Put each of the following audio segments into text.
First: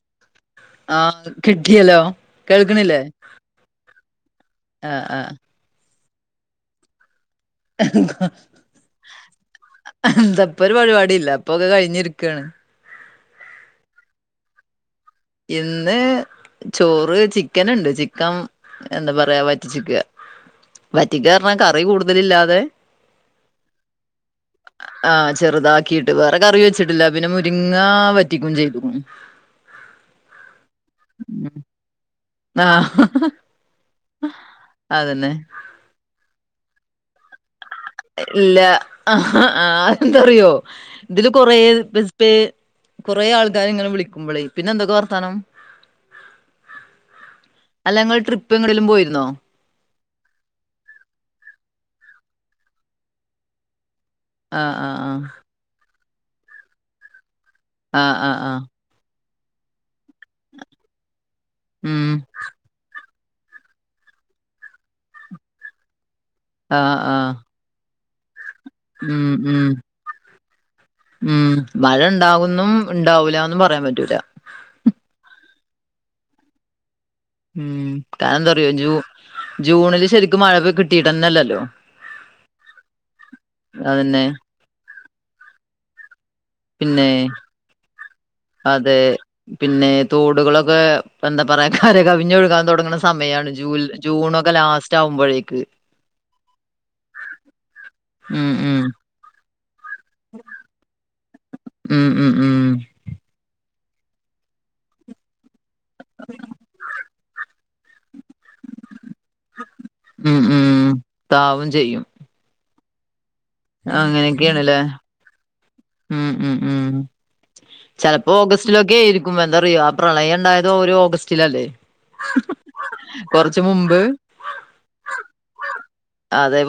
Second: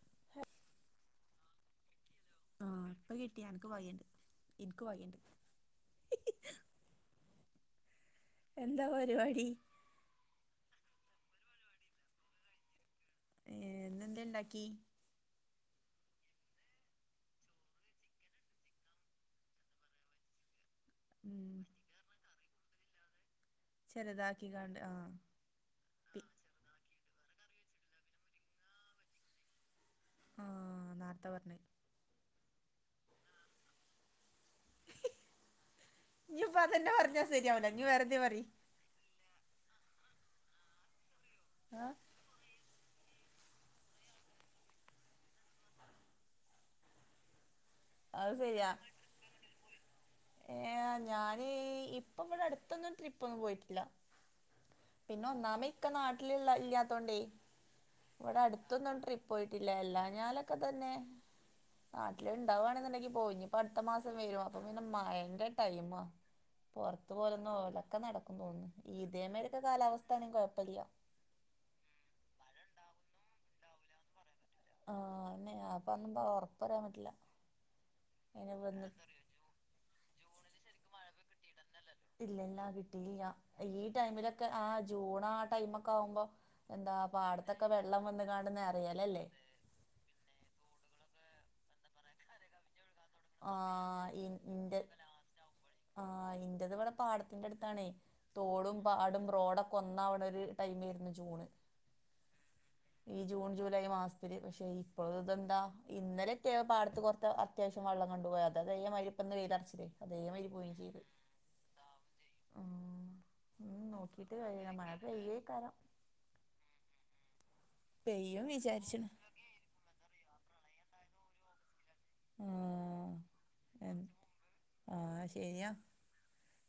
[inaudible] ആഹ്, കിട്ടിയല്ലോ ആഹ് കേൾക്ക്ണില്ലേ? ഇപ്പൊ കിട്ടി അനക്ക് വകയുണ്ട് ഇനിക്ക് ആഹ്, വകയുണ്ട് ആഹ് [unintelligible] എന്താ പരിവാടി അന്ത ഇപ്പൊരു പരിവാടില്ല, ഇപ്പൊക്കെ കഴിഞ്ഞിരിക്കാണ്. ഏഹ്, ഇന്നെന്തെണ്ടാക്കി ഇന്ന് ചോറ്, ചിക്കനിണ്ട് ചിക്കം എന്താ പറയാ വറ്റിച്ച്ക്കാ വറ്റിക്കാഞ്ഞ് ഉം പറഞ്ഞാ കറി കൂടുതലില്ലാതെ ചെറതാക്കികാണ്ട്, ആഹ് ചെറുതാക്കിട്ട്. പി വേറെ കറി വെച്ചിട്ടില്ല, പിന്നെ മുരിങ്ങ വറ്റിക്കും ചെയ്യും. ആഹ്, നെര്ത്ത പറഞ്ഞെ ആഹ്, അതന്നെ. ഇനിപ്പം അതന്നെ പറഞ്ഞാ ശെരിയാവില്ല ഇല്ല ആഹ് ആ എന്താറിയോ ഇതില് കൊറേ ആഹ് ബിസ് [unintelligible] കൊറെ ആൾക്കാരിങ്ങനെ വിളിക്കുമ്പളെ. പിന്നെ എന്തൊക്കെ വർത്താനം [inaudible] അല്ല ഇങ്ങള് അത് ട്രിപ്പ് ശരിയാ എങ്ങട്ടെങ്കിലും പോയിരുന്നോ ഏഹ്, ഞാന് ഇപ്പം ഇവടെ അട്ത്തൊന്നും ട്രിപ്പൊന്നും പോയിട്ടില്ല. ആഹ് ആഹ് പിന്നെ ഒന്നാമെ ഇക്ക നാട്ടിലുള്ള ഇല്ലാത്തോണ്ടേ ആഹ് ആഹ് ആഹ് ആഹ് ഇവടട്ത്തൊന്നും ട്രിപ്പ് പോയിട്ടില്ല. എല്ലാനാലൊക്കെ തന്നെ ഉം നാട്ട്ല്ണ്ടാവാണ്ന്ന്ണ്ടെങ്കി പോയിനി. ഇനിപ്പം അടുത്ത മാസം വരും അപ്പൊ പിന്നെ മഴന്റെ ടൈമാ, ആഹ് പൊറത്ത് ആഹ് പോവലൊന്നും ആവുല ഒക്കെ നടക്കും തോന്ന്ണ്. ഇതേ മായിരൊക്കെ കാലാവസ്ഥ ആണെങ്കിൽ കൊഴപ്പല്ല ഹ്മ്മ്, മഴ ഇണ്ടാവുന്നും ഇണ്ടാവുലാന്നും പറയാൻ പറ്റൂല ആഹ് അതന്നെ അപ്പം അതൊന്നും ഒറപ്പറയാൻ പറ്റില്ല. ഹ്മ്മ് [unintelligible] വന്ന് ശരിക്കും ജൂണില് മഴ ശെരിക്കും മഴ കിട്ടി കിട്ടിയിട്ടന്നല്ലല്ലോ തന്നെ ഇല്ലല്ലോ, ഇല്ലല്ലാ കിട്ടിയില്ല. ഈ അതന്നെ ടൈമിലൊക്കെ ആഹ് ജൂണ ആ ടൈമക്കാവുമ്പോ എന്താ പിന്നെ പാടത്തൊക്കെ വെള്ളം വന്ന്കാണ്ട് അതെ നെറയലല്ലേ പിന്നെ തോടുകളൊക്കെ എന്താ പറയാ കര കവിഞ്ഞൊഴുകാൻ തുടങ്ങ് സമയാണ്. ആ ജൂൽ ജൂണൊക്കെ ലാസ്റ്റാവുമ്പോഴേക്ക്. ആഹ് ഇന്റത്പടെ പാടത്തിന്റെ അടുത്താണേ, ഉം തോടും ഉം പാടും റോഡൊ കൊന്നാവ്ണൊരു ടൈംമെരുന്നു ജൂണ്. ഹ്മ്മ് ഹ്മ്മ് മ് ഈ ജൂൺ ജൂലൈ മാസത്തില്. പക്ഷെ ഇപ്പോ ഇതെന്താ ഇന്നലെറ്റെ പാടത്ത് കൊർത്ത അത്യാവിശ്യം വള്ളം കണ്ട് പോയി അതതേമാതിരിപ്പം വെയിലറച്ചിലെ ഹ്മ്മ് ഹ്മ്മ് താവും ചെയ്യും. ആഹ്, ഹ്മ്മ് നോക്കിട്ട് കാര്യല്ല മഴ പെയ്യേക്കാരം. ഹ്മ്മ്, ഹ്മ്മ്, ഹ്മ്മ് ചെലപ്പോ പെയ്യും ഓഗസ്റ്റിലൊക്കെ ഏ വിചാരിച്ച്ണ് [unintelligible] പ്രളയം ഉണ്ടായത് ഒരു ഓഗസ്റ്റിലല്ലേ ആഹ് [inaudible] എൻ മുമ്പ് ആഹ് ശെരിയാ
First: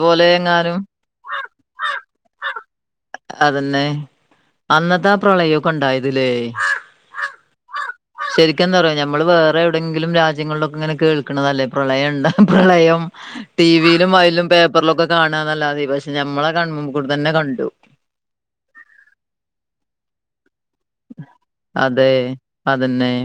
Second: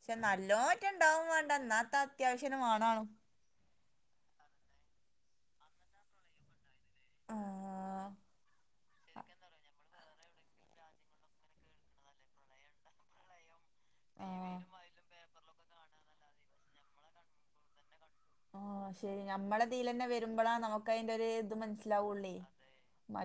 ക്ഷെ എങ്ങാനും നല്ലോറ്റണ്ടാവും വാണ്ട ഇന്നാത്തെ അത്യാവിശ്യത്തിന് വാണാണും. അതെന്നെ അന്നത്തെ ആ പ്രളയൊക്കെണ്ടായത് ലേ ആഹ്. ശെരിക്കും എന്താ അറിയോ നമ്മള് വേറെവിടെങ്കിലും രാജ്യങ്ങളിലൊക്കെ കേൾ ന്നതല്ലേ പ്രളയംണ്ടാവും പ്രളയം ടിവി ലും അയിലും പേപ്പറ്ലൊക്കെ കാണാന്നല്ലാതെ, പക്ഷെ ഞമ്മളെ കൺമുമ്പുകൂടെ തന്നെ കണ്ടു. ആഹ്, ശെരി നമ്മളെതീലന്നെ വെരുമ്പളാ നമുക്ക് അതിന്റെ ഒരു ഇത് അതെ മനസ്സിലാവുള്ളേ അതന്നെ മ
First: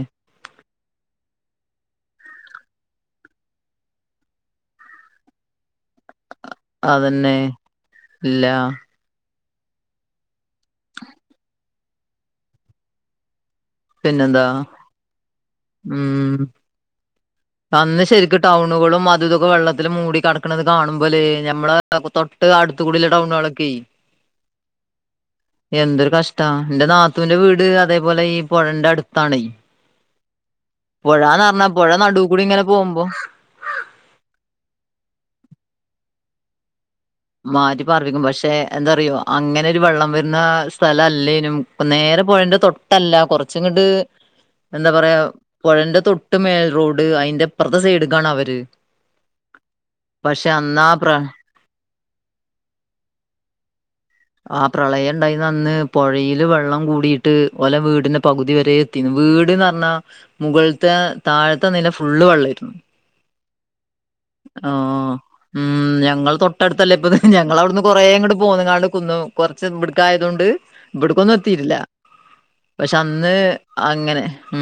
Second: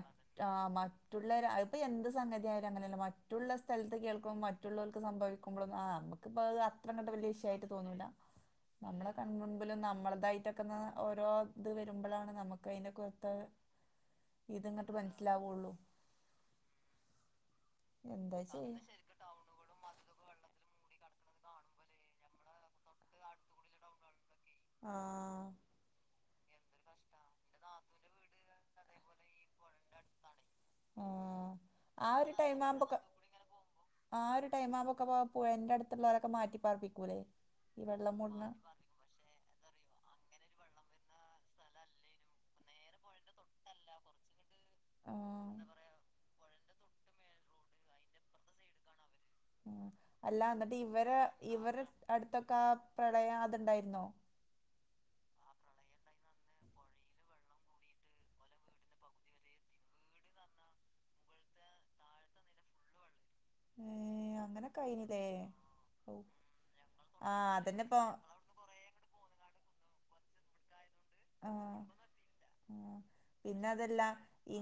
ആ മറ്റുള്ള അത്പ്പോ എന്ത് സംഗതിയായാലും അങ്ങനെയല്ല മറ്റുള്ള സ്ഥലത്ത് കേൾക്കുമ്പോൾ മറ്റുള്ളവർക്ക് സംഭവിക്കുമ്പോ ആ നമുക്ക്പ്പ അത്രങ്ങട്ട് വലിയ അതന്നെ വിഷയമായിട്ട് തോന്നൂല ഇല്ല നമ്മള കൺമുമ്പിലും നമ്മളതായിട്ടൊക്കെ ഓരോ ഇത് വരുമ്പോഴാണ് നമുക്ക് അതിന്റെ കുറത്ത് പിന്നെന്താ ഇതങ്ങോട്ട് മനസ്സിലാവയുള്ളൂ ഉം അന്ന് ശരിരിക്കും ടൗണുകളും അത ഇതൊക്കെ വെള്ളത്തിൽ മൂടി കടക്കണുന്നത് കാണുമ്പോലേ ഞമ്മളെ അടുത്തു കുടിയല്ലേ ടൗണാക്കെ ആഹ് എന്തൊരു കഷ്ട എന്റെ ന ത്തുന്റെ വീട് അതേപോലെ ഈ പുഴന്റെ അടുത്താണ് പുഴന്ന് പറഞ്ഞാ പുഴ നടു ടൈമാ ആ ഒരു ടൈമാവുമ്പൊക്കെ പുഴൻ്റെ അടുത്തുള്ളവരൊക്കെ മാറ്റിപ്പാർപ്പിക്കൂല്ലേ മാറ്റി പാർപ്പിക്കും പക്ഷെ എന്താ പറയോ അങ്ങനെ ഒരു വെള്ളം വരുന്ന സ്ഥലം അല്ലേനും ഇപ്പ നേരെ പോയതിൻ്റെ തൊട്ടല്ല കുറച്ചും കട്ട് കുറച്ചണ്ട്ട് എന്താ പറയാ പുഴന്റെ തൊട്ട് മേൽ റോഡ് അതിറെപ്പുറത്തെ സൈഡ കാണ അവര് ഉ അല്ല പക്ഷെ എന്നിട്ട് അന്നാ പ്ര ഇവരെ ഇവര് അടുത്തൊക്കെ ആ പ്രളയം അതുണ്ടായിരുന്നോ ആ പ്രളയം ഉണ്ടായി അന്ന് പുഴയില് വെള്ളം കൂടിട്ട് ഓലെ വീടിന്റെ പകുതി വരെ ത്തീന്നു വീട്ന്ന് പറഞ്ഞാ മുകളിലത്തെ താഴത്തെ നിലെ ഫുള്ള് വെള്ളമായിരുന്നു ഏഹ ആ ഉ ഞങ്ങൾ തൊട്ടടുത്തല്ലേ ഇപ്പ ആഹ് ഞങ്ങളവിടുന്ന് അതന്നെപ്പോ കൊറേങ്ങട് പോന്നു കാണ്ട് ന്നു കൊറച്ച് വിടുക്കായത കൊണ്ട് ഇവിടക്കൊന്നും എത്തിട്ടില്ല ആഹ് പക്ഷെ ആഹ് അന്ന് അങ്ങനെ ഉ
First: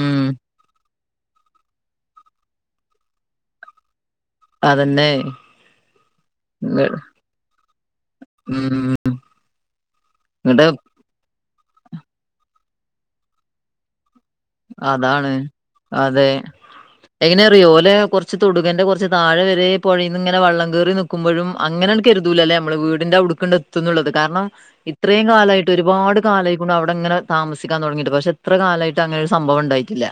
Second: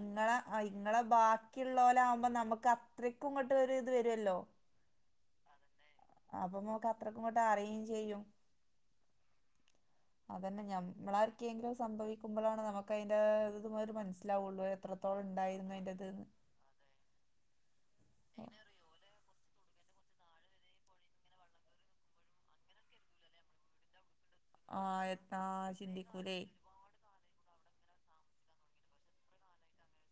ആ ഇങ്ങളെ ബാക്കിയുള്ളലെ ആകുമ്പോ നമുക്ക് അത്രയ്ക്കും ഇങ്ങോട്ടും ഒരു ഇത് വരുമല്ലോ അതന്നെ അപ്പൊ നമക്ക് അത്രക്കും ഇങ്ങോട്ട് അറിയയും ചെയ്യും ഉം അതന്നെ ഇങ്ങട്ട് നഞമ്മള ആർക്കെങ്കിലും സംഭവിക്കുമ്പോഴാണ് നമുക്ക് അതിന്റെ ഇത ഒരു മനസ് ലാവുള്ളൂ എത്രത്തളം അതാണ് ഉണ്ടായിരുന്നു അതിൻ്റെന്ന് എങ്ങനെ അറിയോലെ കുറച്ച് എങ്ങനെ തുടുകന്റെ അറിയോ കുറച്ച് താഴെ വരെ പുഴയിന്ന് ഓലെ ഇങ്ങനെ വള്ളം കേറി നിൽക്കുമ്പോഴും അങ്ങനെ എന കരുതൂലല്ലേ നമ്മള് കൊറച്ച് വീടിൻന്റെറെ ഉടുക്കണ്ട് എത്തുംന്നുള്ളത് കാരണം തൊടുകന്റെ കൊറച്ച് ഇത്രയും കാലായിട്ട് താഴെ ഒരുപാട് കാലായിക്കൊണ്ട് അവിടെ ഇങ്ങനെ താമസിക്കാൻ തുടങ്ങിയിട്ട് പക്ഷെ എത്ര കാലമായിട്ട് അങ്ങനെ ഒരു സംഭവം ഉണ്ടായിട്ടില്ല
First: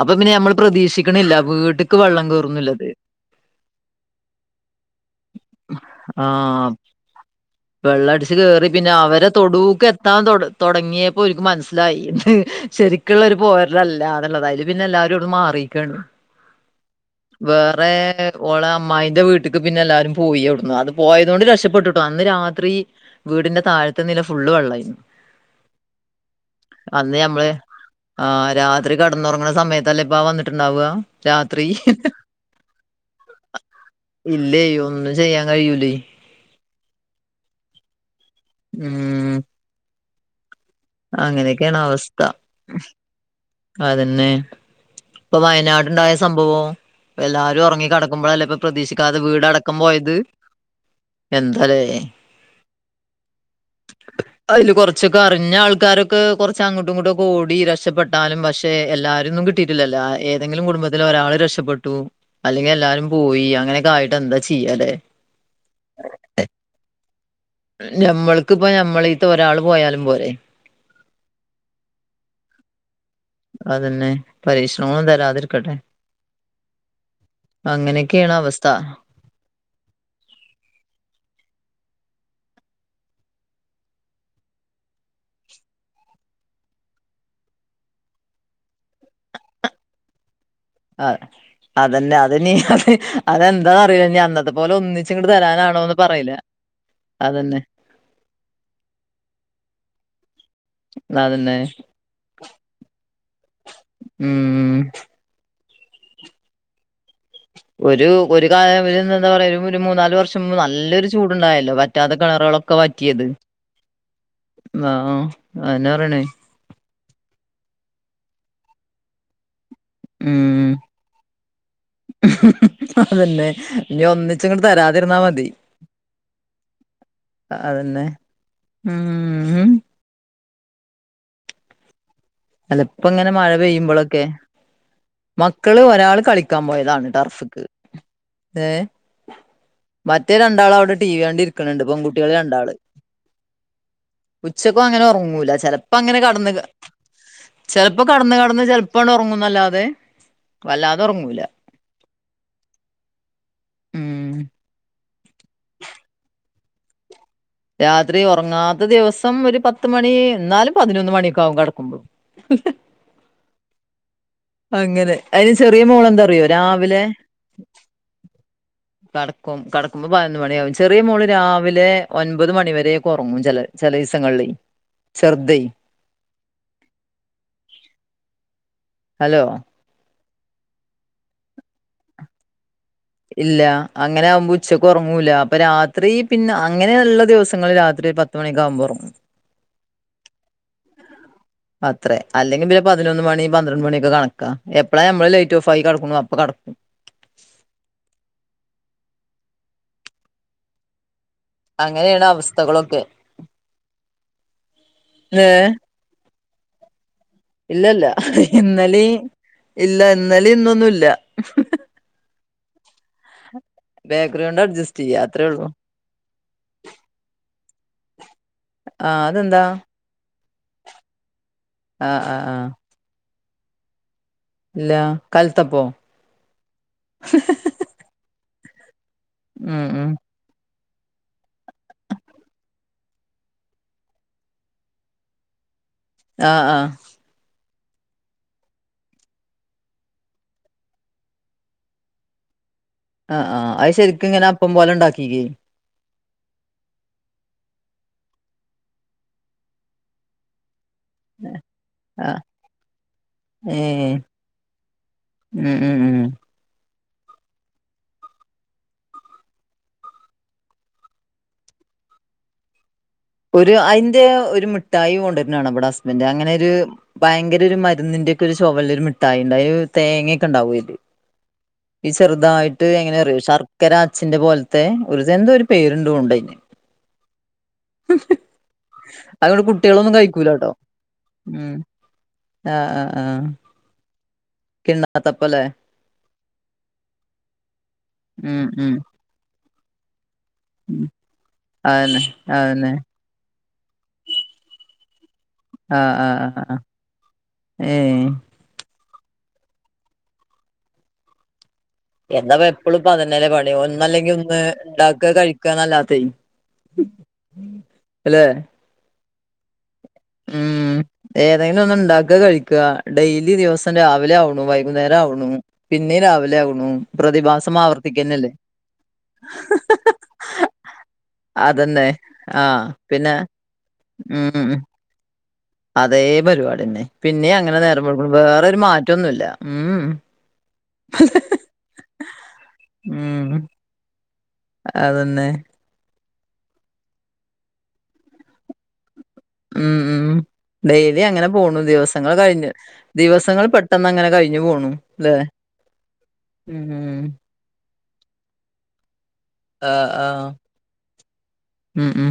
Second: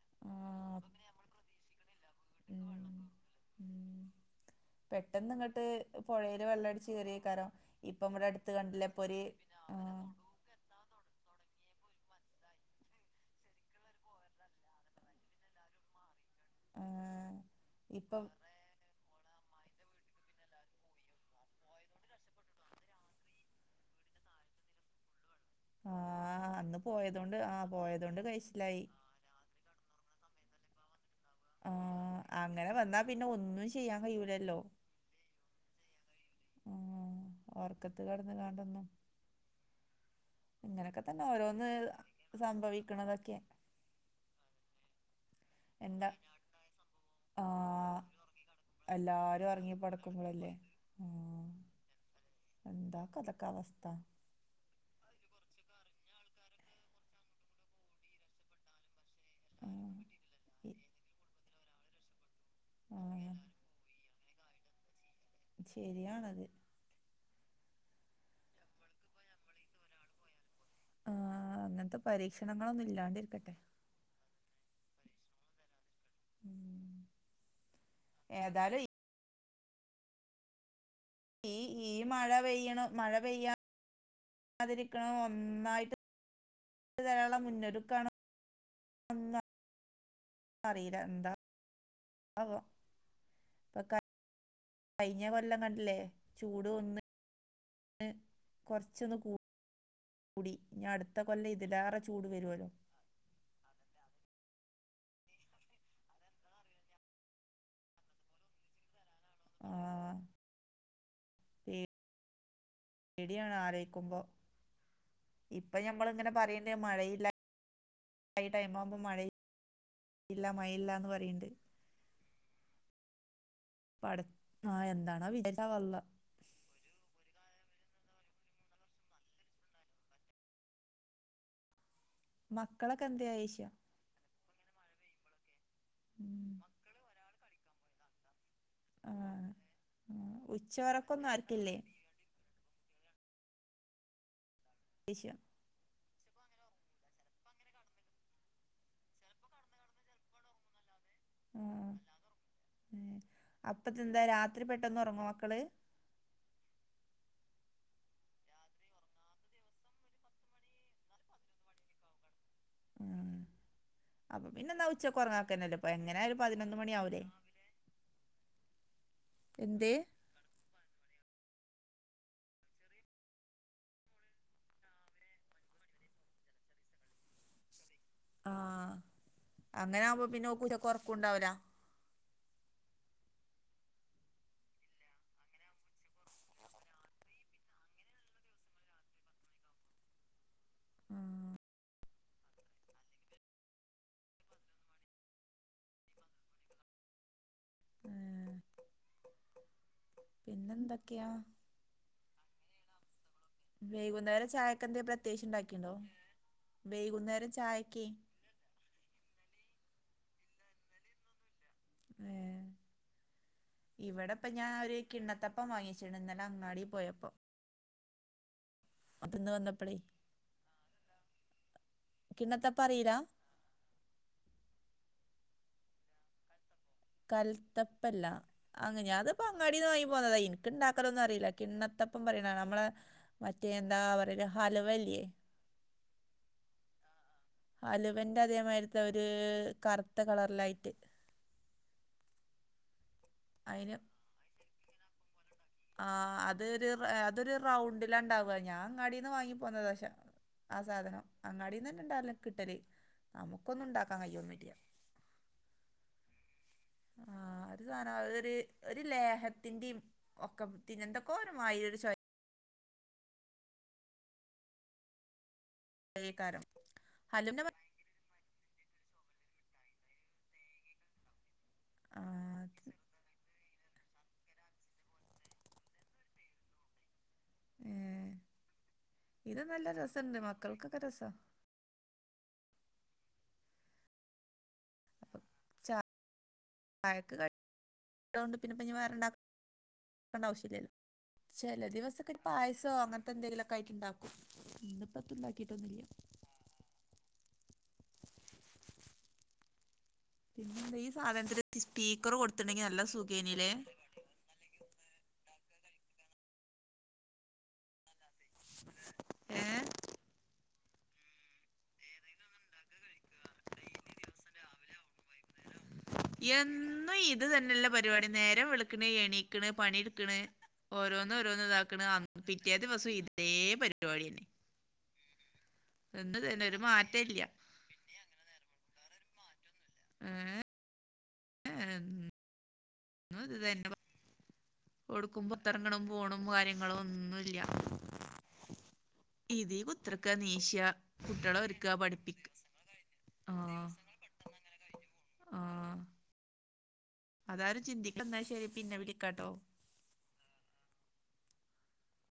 അപ്പൊ പിന്നെ ഞമ്മൾ പ്രതീക്ഷിക്കണില്ല വീട്ടക്ക് വെള്ളം കയറന്നില്ലത് [inaudible] പെട്ടെന്ന് ഇങ്ങോട്ട് പുഴയില് വെള്ളം ആഹ് അടിച്ചച്ച് കയറിയ കാരോ ഇപ്പൊ നമ്മടെ അടുത്ത് കണ്ടില്ല ഇപ്പൊര് അവരെ തൊടൂക്കെത്താൻ തൊട തൊടങ്ങിയപ്പോ ഒടൂക്ക് ഓൽക്ക് എത്താൻ തുടങ്ങിയപ്പോ ഓര്ക്ക് മനസ്സിലായി മനസ്സിലായി ശ ഒക്ക ഉള്ള പോരല്ല എന്നുള്ളത് അതില് പിന്നെ എല്ലാവരും അവിട് മാറിയിക്കയാണ് ആ വേറെ ഓളെ അമ്മായിന്റെ വീട്ടേക്ക് പിന്നെ എല്ലാരും പോയി ഇടുന്നു അത് പോയത കൊണ്ട് രക്ഷപ്പെട്ടിട്ടു അന്ന് രാത്രി വീടിന്റെ താഴത്തെ നില ഫുള്ള് വെള്ളമായിരുന്നു ആഹ് അന്ന് പോയതോണ്ട് ഞമ്മള് ആഹ് പോയതോണ്ട് ആ കഴിച്ചിലായി രാത്രി കട കന്നുറങ്ങണ സമയത്തല്ലേപ്പ വന്നിട്ടുണ്ടാവുക രാത്രി ആ അങ്ങനെ വന്നാ പിന്നെ ഒന്നും ചെയ്യാൻ കഴിയൂലല്ലോ ഉ ചെയ്യാൻ കഴിയൂല്ല ഓറക്കത്ത് കിടന്ന കണ്ടന്നു ഉം തന്നെ ഓരോന്ന് അങ്ങനെയൊക്കെയാണ് അവസ്ഥ സംഭവിക്കണതൊക്കെ അതന്നെ ഇപ്പൊ വയനാട് എന്താ ഉണ്ടായ സംഭവം എല്ലാരും ഉറങ്ങി ആഹ് കിടക്കുമ്പോഴല്ല ഇപ്പ പ്രതീക്ഷിക്കാതെ എല്ലാരും ഒറങ്ങി വീടടക്കം പോയത് പടക്കുമ്പളല്ലേ ആഹ് എന്താലേ എന്താ കഥകാവസ്ഥ അതില് കുറച്ചൊക്കെ അറിഞ്ഞ ആൾക്കാരൊക്കെറച്ച് അങ്ങോട്ടും ഇങ്ങോട്ടുംക്കെ ഓടി രക്ഷപ്പെെട്ടാലും പക്ഷെ പക്ഷെ എല്ലാരിം ഒന്നും അങ്ങോട്ടും കിട്ടീട്ടില്ലല്ലോ ഏതെങ്കിലും കുടുംബത്തില് ഒരാള് രെഷപ്പെട്ടു അല്ലെങ്കി എല്ലാർക്കും കിട്ടിയിട്ടില്ലല്ലോ ഏതെങ്കിലും കുടുംബത്തില് ഒരാള് രക്ഷപ്പെട്ടു ബാക്കി എല്ലാരും പോയി അങ്ങനെക്കെ ആയിട്ട് എന്താ ചെയ്യലേ ശെരിയാണത് ഞമ്മൾക്കിപ്പം ഞമ്മളീത്തെ ഒരാള് പോയാലും പോരെ ആഹ് അങ്ങൻത്തെ പരീക്ഷണങ്ങളൊന്നും ഇല്ലാണ്ട് രിക്കട്ടെ അതെന്നെ പരീക്ഷണങ്ങളാെന്നും തരാതിരിക്കട്ടെ ഉം അങ്ങനെക്കേണ് അവസ്ഥ ഏതായാലും ഈ ഈ മഴ പെയ്യ്ണ് മഴ പെയ്യ യ്യാതിരിക്കാൻ ഒന്നായ്ട്ട് [unintelligible] മുന്നൊരുക്കാണോ അറീല ന്താ അതെന്നെ അത് ഇനീ ഇപ്പൊ ക- അതെന്താന്നറീലാ ഇനി അന്നത്തെ പോലെ കഴിഞ്ഞ ഒന്നിച്ച്ങ്ങട്ട് കൊല്ലം തരാനാണോന്ന് കണ്ടില്ലേ പ്പറീലാ ചൂട് ഒന്ന് അതെന്നെ എ കൊർച്ചൊന്ന് കൂ കൂടി ഇഞ്ഞട്ത്ത അതന്നെ കൊല്ലം ഇതിലാറെ ചൂട് വരൂലാേ ഉം ഒരു ഒരു കാല [unintelligible] എന്താ പറയാ ആ ഒരു മൂന്നാല് വർഷം മുമ്പ് നല്ലൊരു ചൂട്ണ്ടായല്ലോ വറ്റാത്ത കെണറ്കളൊ പേട്യാണ് ആലോയ്ക്കുമ്പോ ആഹ് ഇപ്പൊ അതന്നെ ഞമ്മള് പറയണേ ഇങ്ങനെ പറീ മഴയില്ല ഈ ടൈമാവുമ്പോ മഴ ഇല്ല മഴയില്ലാന്ന് പറീണ്ട് അതെന്നെ ഇനി പട ഒന്നിച്ചങ്ങട്ട് ആ തരാതിര്ന്നാ എന്താണോ മതി വിചാരിച്ച വള്ള അതെന്നെ ഊം ഉം അല്ല മക്കളൊക്കെ ഇപ്പങ്ങനെ എന്തിയെ മഴ ചോയ്ച്ച പെയ്യുമ്പളൊക്കെ മക്കള് ഒരാള് ഉം കളിക്കാം പോയതാണ് ടർഫ്ക്ക് ഏഹ് ആ ആ മറ്റേ രണ്ടാളവ്ടെ ടീവി ഉച്ചവറക്കൊന്നും ആർക്കില്ലേ കണ്ടിരിക്ക്ണ്‌ണ്ട് പെങ്കുട്ട്യാള് രണ്ടാള് ഉച്ചക്കും അങ്ങനെ ചോയ്ച്ച ഒർങ്ങൂല ചെലപ്പങ്ങനെ കെടന്ന് ക ചെലപ്പ കട്ന്ന് കട്ന്ന് ചെലപ്പാണ്ട് ഒർങ്ങുന്നല്ലാതെ വല്ലാതെ ഒർങ്ങൂലാ ആഹ് ആഹ് അപ്പതെന്താ ഉം രാത്രി പെട്ടന്ന് ഒർങ്ങാേ മക്കള് രാത്രി ഒർങ്ങാത്ത ദിവസം ഒര് പത്ത് മണി എന്നാലും പതിനൊന്ന് മണിയൊക്കെ ആകും കെടക്കുമ്പം ഉ ആഹ് അപ്പൊ പിന്നെ ന്നാ അങ്ങനെ ഉച്ചക്ക് അതിന് ഒർങ്ങാക്കാതെക്കെന്നെ നല്ലെ ചെറിയ പ്പൊ മോള് എങ്ങനെയാലും എന്താറിയോ പതിനൊന്ന് രാവിലെ മണിയാവൂലെ കട്ക്കും കട്ക്കുംമ്പ പ തിനൊന്ന് മണ്യാവും ചെറിയ മോള് രാവിലെ ഒൻപത് മണി വരെക്കെ ഒർങ്ങും ചെല ചെലീസങ്ങളിലെ ചെർതേ ആഹ് ഹലോ അങ്ങനെകുമ്പോ പിന്നെ കെട്ട്യേക്കാെറക്കുംണ്ടാവൂലാ ഇല്ലാ അങ്ങനെ ആവുമ്പോ ഉച്ചക്കാെർങ്ങൂല്ല അപ്പൊ രാത്രി പിന്നെ അങ്ങനെള്ള ദിവസങ്ങൾ രാത്രി പത് ത്ത് മണിയാെക്കാവുമ്പാെറങ്ങും ആഹ് അത്രെ അല്ലെങ്കി പിന്നെ പതിനൊന്ന് മണി പന്ത്രണ്ട് മണ്യൊക്കെ കണക്കാ എപ്പളാ ഞമ്മള് ലൈറ്റാേഫാക്കി കെടക്ക്ണു അപ്പൊ കട്ക്കും ഏഹ് പിന്നെന്തൊക്ക്യാ അങ്ങനേണ് അവസ്ഥകളൊക്കെ വെയ്കുന്നേരം ചായെക്കെന്തേ പ്രത്യേകിച്ച് ഇണ്ടാക്കിണ്ടോ വെയ്കുന്നേ ഇല്ലല്ലാ ഇന്നലീം ഇല്ല ഇന്നലിം ഇന്നൊന്നുല്ലാ ഏഹ് ബേക്കറി ഇവിടെപ്പം കൊണ്ട് ഞാ ഒര് അഡ്ജസ്റ്റ് ചെയ്യാ അത്രേ കിണ്ണത്തപ്പം ഉള്ളൂ വാങ്ങ്യെ ച്ച്ണ് ഇന്നലെ അങ്ങാടി പോയപ്പം ആ അത് ഇന്ന് അതെന്താ വന്നപ്പളേ ആഹ് ആഹ് ആഹ് കിണത്തപ്പറീല ഇല്ല കൽത്തപ്പോ കൽത്തപ്പല്ല അങ്ങന ഞാൻ അത് പ്പൊ ഉം അങ്ങാടിന്ന് വാങ്ങി ഉം പോന്നദേനി ക്ക്ണ്ടാക്കലൊന്നും അറിയില്ല കിണ്ണത്തപ്പം പറയ്‌ണാണ നമ്മളെ മറ്റേ എന്താ പറയ ഹലുവല്ലേ ആഹ് ആഹ് ഹലുവന്റെ അതേമാതിരിത്തെ ഒരു കറുത്ത കളർലായിട്ട് ആഹ് ആഹ് അയിന് അയ് ശരിക്ക്ങ്ങനെ അപ്പം പോലെ ഇണ്ടാക്കിക്കെ ആ അതൊരു അതൊരു റൗണ്ടില ഇണ്ടാവ ഞാൻ അങ്ങാടിന്ന് വാങ്ങി പോന്നത ശ ആ സാധനം അങ്ങാടിന്ന് തന്നെ [unintelligible] ആഹ് കിട്ടല് നമുക്കൊന്നും ഏഹ് ഇണ്ടാക്കാൻ കയ്യൊന്നുല്ല ഉം ഉം ഉം ആ ഒരു സാനം അ ഒരു ഒരു ലേഹത്തിന്റിം ഒക്കം പിന്നെന്ദോക്കെരുമായിരീ ഒരു ചോ ഒരു അയിന്റെ ഒരു മിഠായി കൊണ്ടര്നാണ ഇവടെ ഹസ്ബൻഡ് ചോയക്കാരം അങ്ങനെരു ഭയങ്കര ഹലുവിന്റെ മ- ഒരു മരുന്നിന്റെ ഒരു ചോവള്ളൊരു മിഠായി ണ്ട് തേങ്ങൊക്കെണ്ടയ്ല് ഈ ആ ചെറുതായി അത്, ട്ട് എങ്ങനെറിയോ ശർക്കരാഛിന്റെ പോൽത്തെ എന്തോ ഒരു പേരുണ്ടോണ്ടയിന് ഏ, ഇത് അവ്ടെ നല്ല കുട്ടികളൊന്നും രസമുണ്ട് കഴിക്കൂലട്ടോ മക്കൾക്കൊക്കെ രസം ഉം ആഹ് ആഹ് ആഹ് അപ്പൊ കിണ്ണത്തപ്പലെ ചായക്ക് കടി ഇണ്ടായൊണ്ട് ഉം പിന്നെപ്പൊ ഉം വേറെണ്ടാക്കണ്ടവശ്യ ഉം ചെല അതന്നെ ദിവസൊക്കെ ഒരു പായസോ അതന്നെ അങ്ങൻത്തെന്തെങ്കിലൊക്കെ ആയിട്ട് ഇണ്ടാക്കും ഇന്നിപ്പോ എത്തും ഉണ്ട ആഹ് ആഹ് ആഹ് ആഹ് ഏഹ് പിന്നെന്താ ഈ സാധനത്തി എന്താപ്പ എപ്പളുപ്പൊതന്നല്ലെ പണി ഒന്നല്ലെങ്കി ഒന്ന് ഇണ്ട ക്ക കഴിക്കാന്നല്ലാതെ അല്ലെ ഏഹ് ഉം ഏതെങ്കിലും ഒന്ന് ഇണ്ടാക്കാ കഴിക്ക ഡെയിലി ദിവസം രാവിലെ ആവ്ണു വൈകുന്നേരം ആവ്ണു പിന്നിം രാവിലെ ആകുണു എന്നും ഇത് പ്രതിഭാസം തന്നെല്ല പരിപാടി ആവർത്തിക്കന്നല്ലേ നേരം വെളുക്കണ് എണീക്കണ് പണിയെടുക്കണ് ഓരോന്ന് ഓരോന്ന് ഇതാക്കണ് അതെന്നെ അന്ന് പിറ്റേ ആഹ് ദിവസം പിന്നെ ഇതേ പരിപാടിയന്നെ ഉം അതേ എന്നും ഇതന്നെ ഒരു പരിപാടിന്നെ മാറ്റല്ല പിന്നെ അങ്ങനെ നേരം വെളുക്കുന്നു വേറെരു മാറ്റൊന്നുല്ല ഉം [inaudible] എ ഉം അതന്നെ ഒടുക്കും പൊർത്തറങ്ങണം പോണം കാര്യങ്ങളോന്നുല്ല ഉം ഉം ഡെയിലി അങ്ങനെ പോണു ഒരുക്കുക ദിവസങ്ങൾ പഠിപ്പിക്ക കഴിഞ്ഞ് ദിവസ ആ ങ്ങൾ പെട്ടെന്ന് അങ്ങനെ കഴിഞ്ഞു പോണു ലെ ആ ഉം അതാരും ചിന്തിക്ക ന്നാ ശരി പിന്നെ വിളിക്കാട്ടോ ആഹ് ആഹ് ഉം ഉം